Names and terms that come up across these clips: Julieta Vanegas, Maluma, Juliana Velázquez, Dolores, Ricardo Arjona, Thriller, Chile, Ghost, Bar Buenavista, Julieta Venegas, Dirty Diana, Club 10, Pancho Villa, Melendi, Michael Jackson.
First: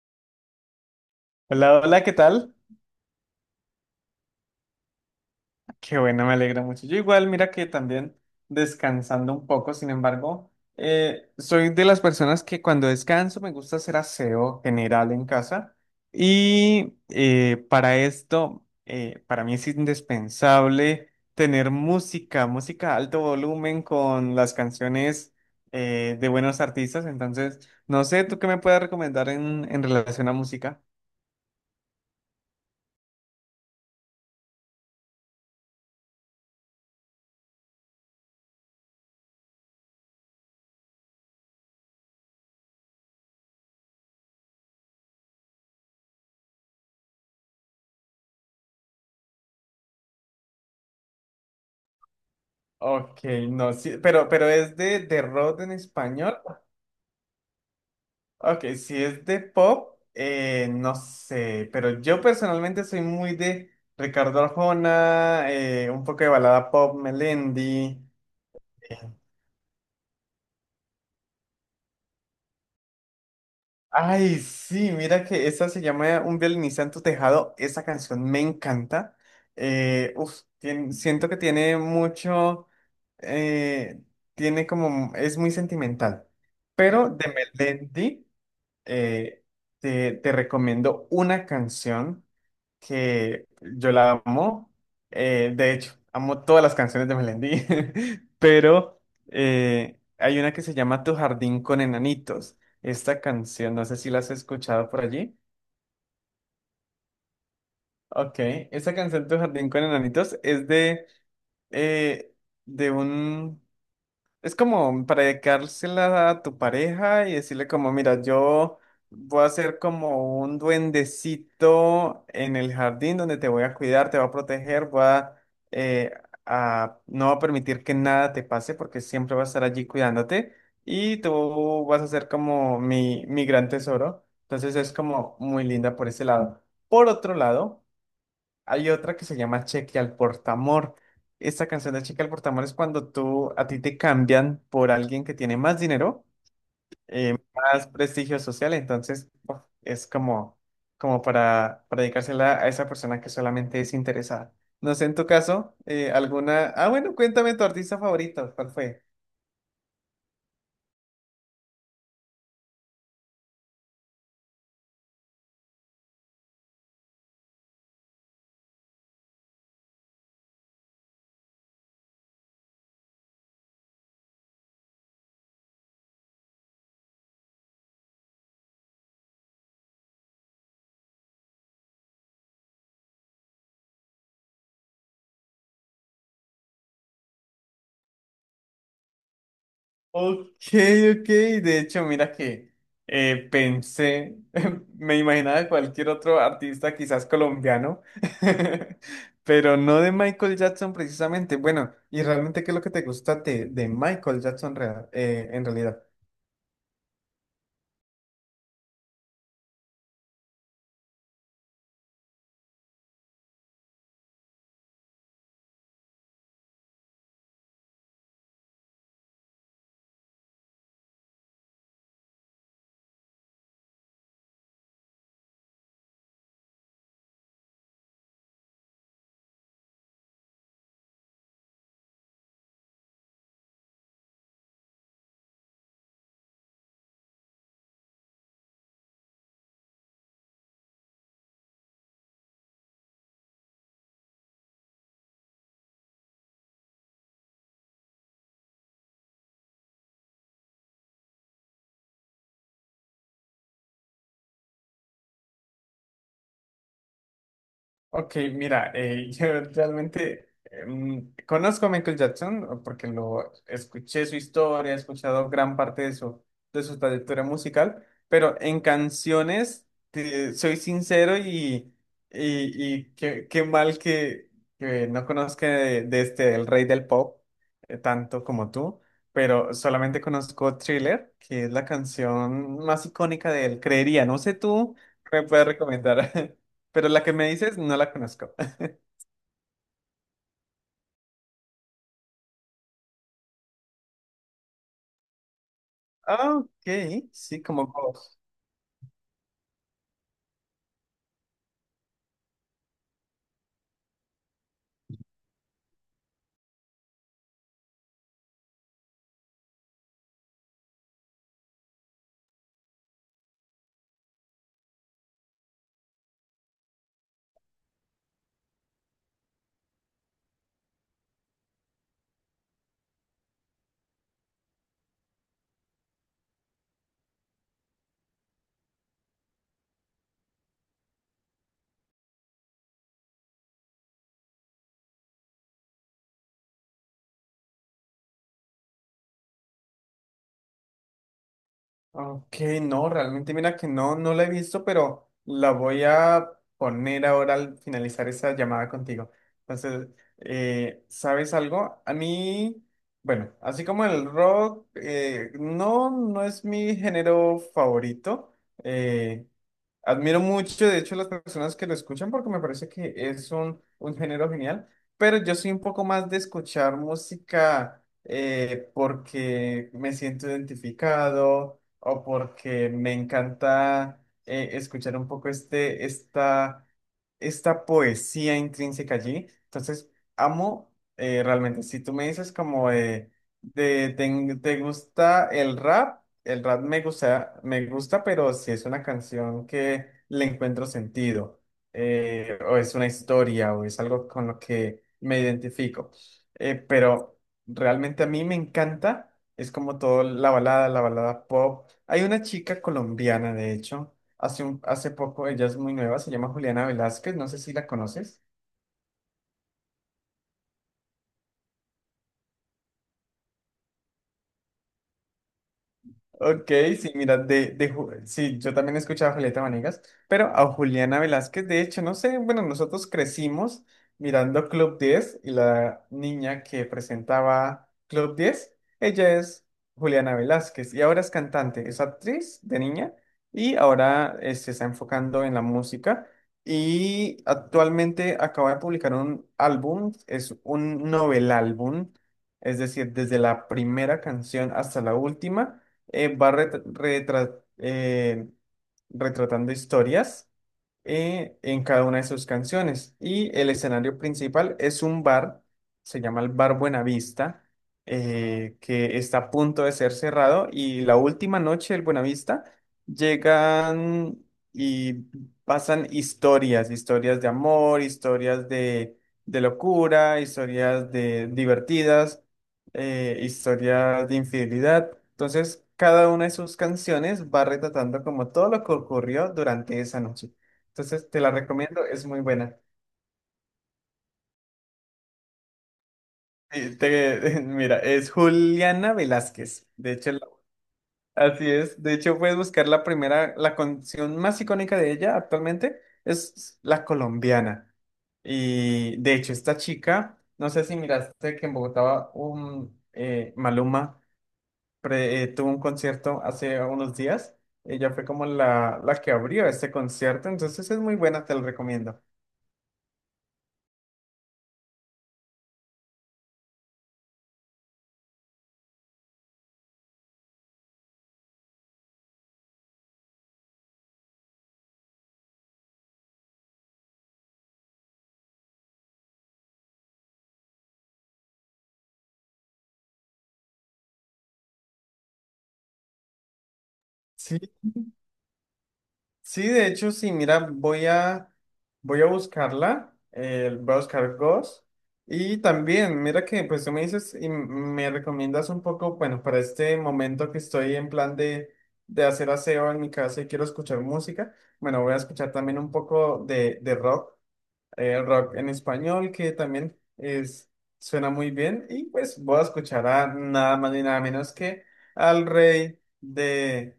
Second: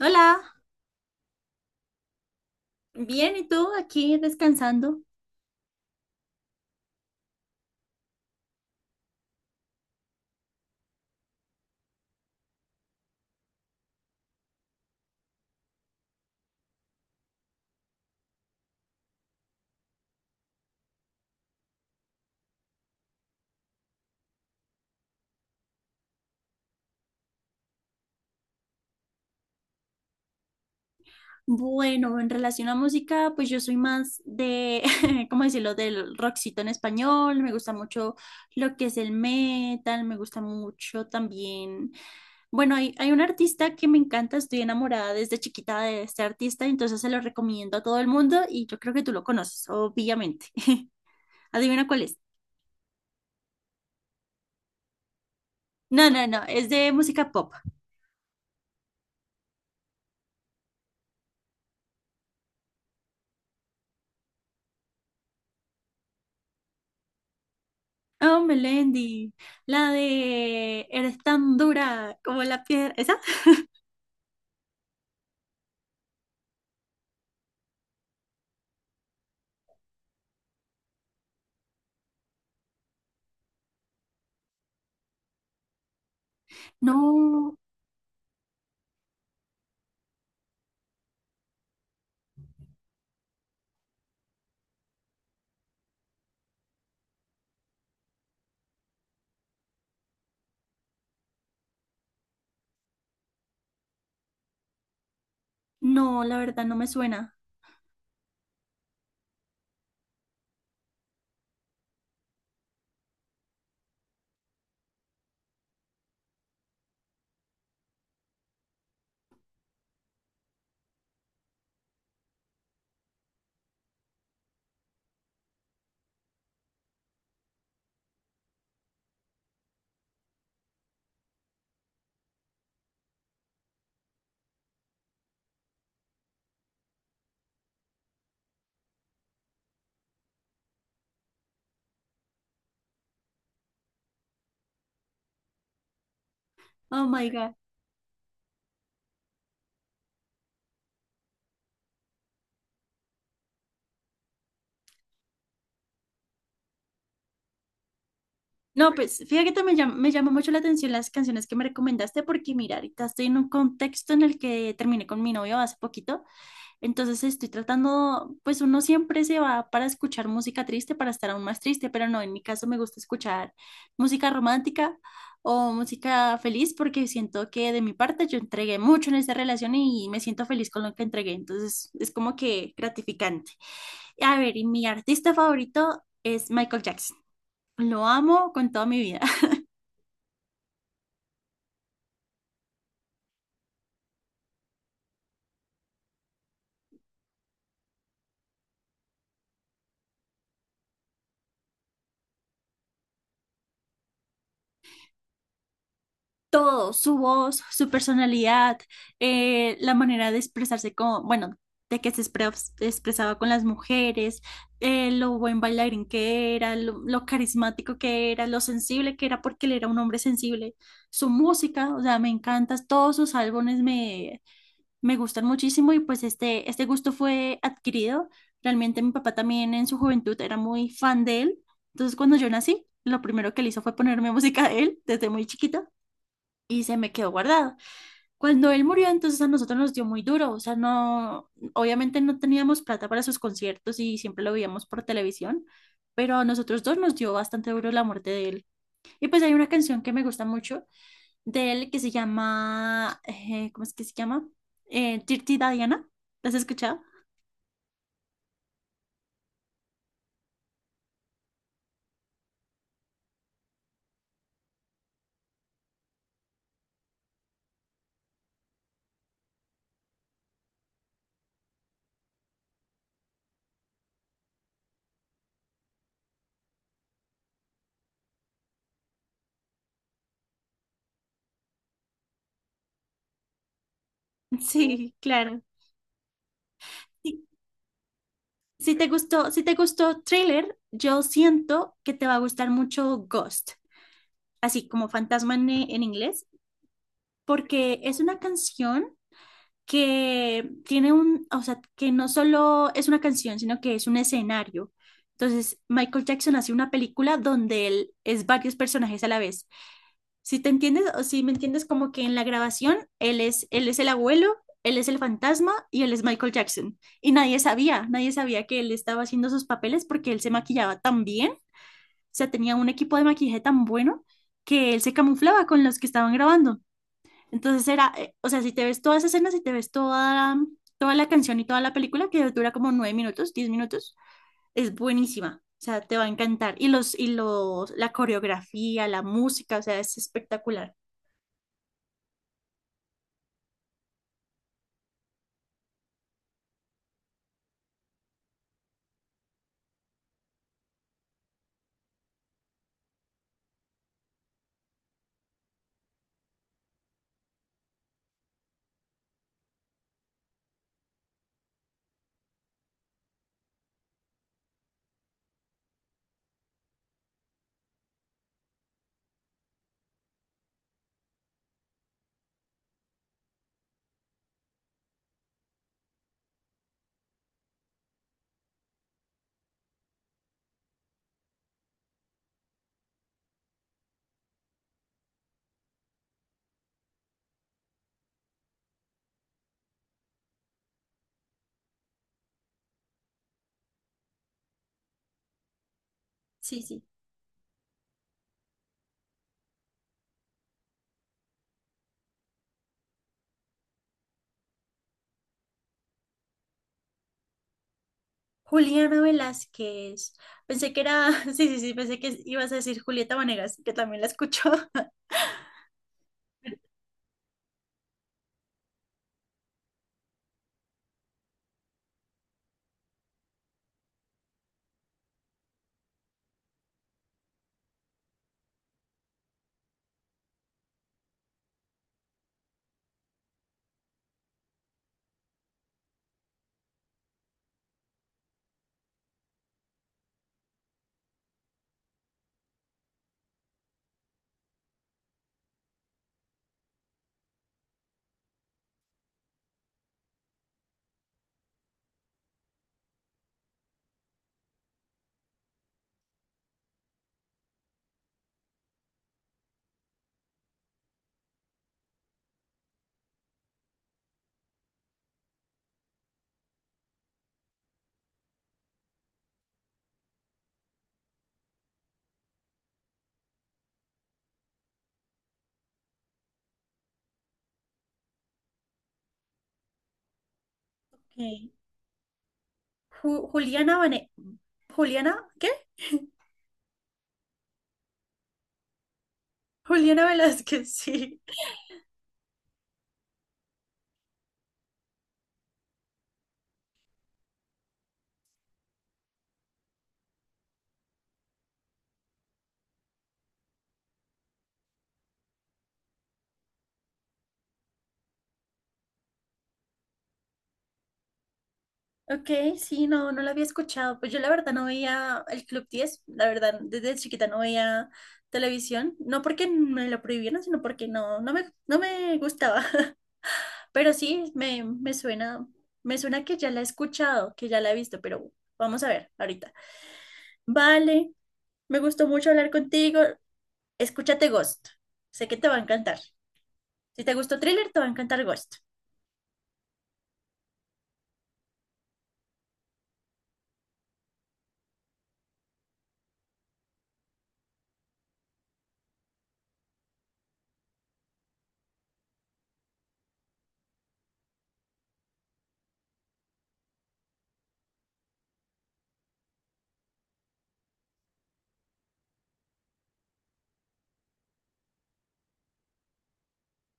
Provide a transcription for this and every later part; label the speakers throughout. Speaker 1: Hola,
Speaker 2: Hola, hola, ¿qué tal?
Speaker 1: bien, ¿y tú? Aquí descansando.
Speaker 2: Qué bueno, me alegra mucho. Yo igual, mira que también descansando un poco, sin embargo, soy de las personas que cuando descanso me gusta hacer aseo general en casa y para esto, para mí es indispensable tener música, música a alto volumen con las canciones de buenos artistas. Entonces, no sé, ¿tú qué me puedes recomendar en relación a música?
Speaker 1: Bueno, en relación a música, pues yo soy más de, ¿cómo decirlo?, del rockcito en español. Me gusta mucho lo que es el metal, me gusta mucho también. Bueno, hay un artista que me encanta, estoy enamorada desde chiquita de este artista, entonces se lo recomiendo a todo el mundo y yo creo que tú lo conoces, obviamente. Adivina cuál es.
Speaker 2: Ok, no, sí, pero es de rock en
Speaker 1: No, no,
Speaker 2: español.
Speaker 1: no, es de música pop.
Speaker 2: Ok, si es de pop, no sé, pero yo personalmente soy muy de Ricardo Arjona, un poco de balada pop, Melendi.
Speaker 1: Oh,
Speaker 2: eh,
Speaker 1: Melendi, la de Eres tan dura como la piedra. ¿Esa?
Speaker 2: Ay, sí, mira que esa se llama Un violinista en tu tejado, esa canción me encanta. Siento que tiene mucho, eh, tiene como, es muy sentimental. Pero de
Speaker 1: No,
Speaker 2: Melendi. eh, te recomiendo una canción que yo la amo. De hecho, amo todas las canciones de Melendi, pero hay una que se llama Tu jardín con enanitos. Esta canción, no sé si la has escuchado por allí.
Speaker 1: no, la verdad no me suena.
Speaker 2: Ok, esta canción Tu jardín con enanitos es eh, de un. Es como para dedicársela a tu pareja y decirle como, mira, yo voy a ser como un duendecito en el jardín donde te voy a cuidar, te voy a proteger, voy a, eh, no va a permitir que nada te pase porque siempre va a estar allí cuidándote y tú vas a ser como mi gran tesoro. Entonces es como muy linda por ese lado. Por otro lado, hay otra que se llama Cheque al Portamor. Esta canción de Cheque al Portamor es cuando tú a ti te cambian por alguien que tiene más dinero,
Speaker 1: Oh my God.
Speaker 2: más prestigio social. Entonces, uf, es como, como para dedicársela a esa persona que solamente es interesada. No sé, en tu caso, alguna. Ah, bueno, cuéntame tu artista favorito. ¿Cuál
Speaker 1: No,
Speaker 2: fue?
Speaker 1: pues fíjate que me llama mucho la atención las canciones que me recomendaste porque mira, ahorita estoy en un contexto en el que terminé con mi novio hace poquito. Entonces estoy tratando, pues uno siempre se va para escuchar música triste, para estar aún más triste, pero no, en mi caso me gusta escuchar música romántica o música feliz porque siento que de mi parte yo entregué mucho en esta relación y me siento feliz con lo que entregué, entonces es como que gratificante. A ver, y mi artista favorito es Michael Jackson. Lo amo con toda mi vida.
Speaker 2: Ok, ok. De hecho, mira que pensé, me imaginaba de cualquier otro artista, quizás colombiano, pero no de Michael Jackson precisamente. Bueno, ¿y realmente qué es lo que te gusta de Michael Jackson en realidad?
Speaker 1: Todo, su voz, su personalidad, la manera de expresarse con, bueno, de que se expre- expresaba con las mujeres, lo buen bailarín que era, lo carismático que era, lo sensible que era, porque él era un hombre sensible. Su música, o sea, me encanta, todos sus álbumes me gustan muchísimo y pues este gusto fue adquirido. Realmente mi papá también en su juventud era muy fan de él. Entonces cuando yo nací, lo primero que él hizo fue ponerme música de él desde muy chiquita y se me quedó guardado. Cuando él murió, entonces a nosotros nos dio muy duro, o sea, no, obviamente no teníamos plata para sus conciertos y siempre lo veíamos por televisión, pero a nosotros dos nos dio bastante duro la muerte de él. Y pues hay una canción que me gusta mucho de él que se llama, ¿cómo es que se llama? Dirty Diana, ¿la has escuchado?
Speaker 2: Ok, mira, yo realmente conozco a Michael Jackson porque lo escuché su historia, he escuchado gran parte de su trayectoria musical, pero en canciones, soy sincero y, y qué, qué mal que no conozca de este, el rey del pop, tanto como tú, pero solamente conozco Thriller, que es la canción más icónica de él, creería, no sé tú,
Speaker 1: Sí,
Speaker 2: ¿qué me
Speaker 1: claro.
Speaker 2: puedes recomendar? Pero la que
Speaker 1: Sí.
Speaker 2: me dices no la conozco.
Speaker 1: Si te gustó Thriller, yo siento que te va a gustar mucho Ghost, así como fantasma en inglés.
Speaker 2: Ah, ok, sí, como
Speaker 1: Porque es
Speaker 2: Ghost.
Speaker 1: una canción que tiene o sea, que no solo es una canción, sino que es un escenario. Entonces, Michael Jackson hace una película donde él es varios personajes a la vez. Si te entiendes o si me entiendes como que en la grabación él es el abuelo, él es el fantasma y él es Michael Jackson. Y nadie sabía que él estaba haciendo sus papeles porque él se maquillaba tan bien, o sea, tenía un equipo de maquillaje tan bueno que él se camuflaba con los que estaban grabando. Entonces o sea, si te ves todas esas escenas, si te ves toda, toda la canción y toda la película, que dura como nueve minutos, diez minutos, es buenísima. O sea, te va a encantar. La coreografía, la música, o sea, es espectacular.
Speaker 2: Ok, no, realmente mira que no, no la he visto, pero la voy a poner ahora al finalizar esa llamada contigo. Entonces, ¿sabes algo? A mí, bueno, así como el rock, no, no es mi género favorito. eh, Admiro mucho, de hecho, las personas que lo escuchan porque me parece que es un género genial, pero yo soy un poco más de escuchar música porque me siento identificado o porque me encanta escuchar un poco este, esta poesía intrínseca allí. Entonces, amo realmente. Si tú me dices como de, ¿te gusta el rap? El rap me gusta, pero si es una canción que le encuentro sentido, o es una historia, o es algo con lo que me identifico.
Speaker 1: Sí, sí.
Speaker 2: Pero realmente a mí me encanta, es como todo la balada pop. Hay una chica colombiana, de hecho, hace un, hace poco, ella es muy nueva, se llama Juliana Velázquez, no sé si la conoces.
Speaker 1: Juliana Velázquez. Pensé que era, sí, sí, sí, pensé que ibas a decir Julieta Vanegas, que también la escucho.
Speaker 2: Ok, sí, mira, de, sí, yo también he escuchado a Julieta Venegas, pero a Juliana Velázquez, de hecho, no sé, bueno, nosotros crecimos mirando Club 10 y la niña que presentaba Club 10, ella es Juliana Velázquez y ahora es cantante, es actriz de niña y ahora se está enfocando en la música y actualmente acaba de publicar un álbum, es un novel álbum, es decir, desde la primera canción hasta la última va retratando historias en cada una de sus canciones. Y el escenario principal es un bar, se llama el Bar Buenavista, que está a punto de ser cerrado. Y la última noche del Buenavista llegan y pasan historias, historias de amor, historias de locura, historias de divertidas, historias de infidelidad. Entonces, cada una de sus canciones va retratando como todo lo que ocurrió durante esa noche. Entonces te la
Speaker 1: Ok.
Speaker 2: recomiendo, es muy buena.
Speaker 1: Juliana Vane... Juliana, ¿qué?
Speaker 2: Y mira, es Juliana Velázquez.
Speaker 1: Juliana Velázquez, sí.
Speaker 2: Así es. De hecho, puedes buscar la primera, la canción más icónica de ella actualmente es La Colombiana. Y de hecho, esta chica, no sé si miraste que en Bogotá un Maluma tuvo un concierto hace unos días. Ella fue como la que abrió este concierto, entonces es muy buena, te lo recomiendo.
Speaker 1: Ok, sí, no, no la había escuchado. Pues yo la verdad no veía el Club 10, la verdad, desde chiquita no veía televisión, no porque me lo prohibieran, sino porque no me gustaba. Pero sí, me suena que ya la he escuchado, que ya la he visto, pero vamos a ver ahorita. Vale, me gustó mucho hablar contigo. Escúchate Ghost. Sé que te va a encantar. Si te gustó
Speaker 2: Sí,
Speaker 1: Thriller, te va a encantar Ghost.
Speaker 2: sí, de hecho, sí, mira, voy a, voy a buscarla, voy a buscar Ghost. Y también, mira que pues tú me dices y me recomiendas un poco, bueno, para este momento que estoy en plan de hacer aseo en mi casa y quiero escuchar música, bueno, voy a escuchar también un poco de rock, rock en español, que también es, suena muy bien. Y pues voy a escuchar a nada más ni nada menos que al rey de,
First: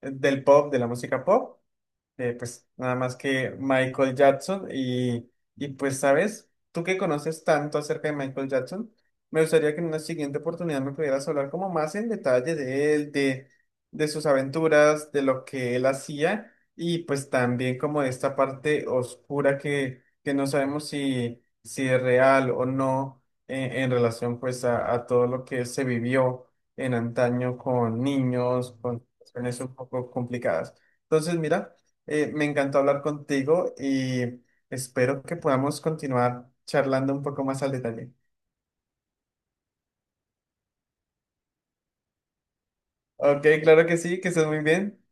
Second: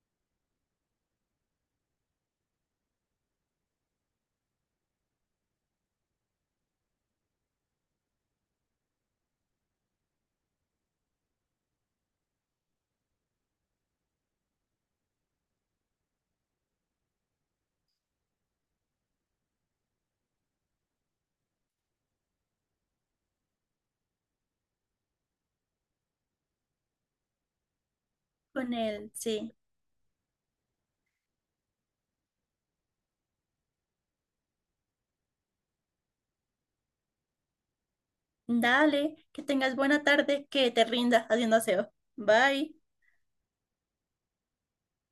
Speaker 2: del pop, de la música pop pues nada más que Michael Jackson y pues sabes, tú que conoces tanto acerca de Michael Jackson, me gustaría que en una siguiente oportunidad me pudieras hablar como más en detalle de él, de sus aventuras, de lo que él hacía y pues también como de esta parte oscura que no sabemos si, si es real o no en, en relación pues a todo lo que se vivió en antaño con niños,
Speaker 1: Con
Speaker 2: con
Speaker 1: él, sí.
Speaker 2: situaciones un poco complicadas. Entonces, mira. Me encantó hablar contigo y espero que podamos continuar charlando un poco más al detalle.
Speaker 1: Dale, que tengas buena tarde, que te rinda haciendo aseo. Bye.
Speaker 2: Ok, claro que sí, que estés muy bien.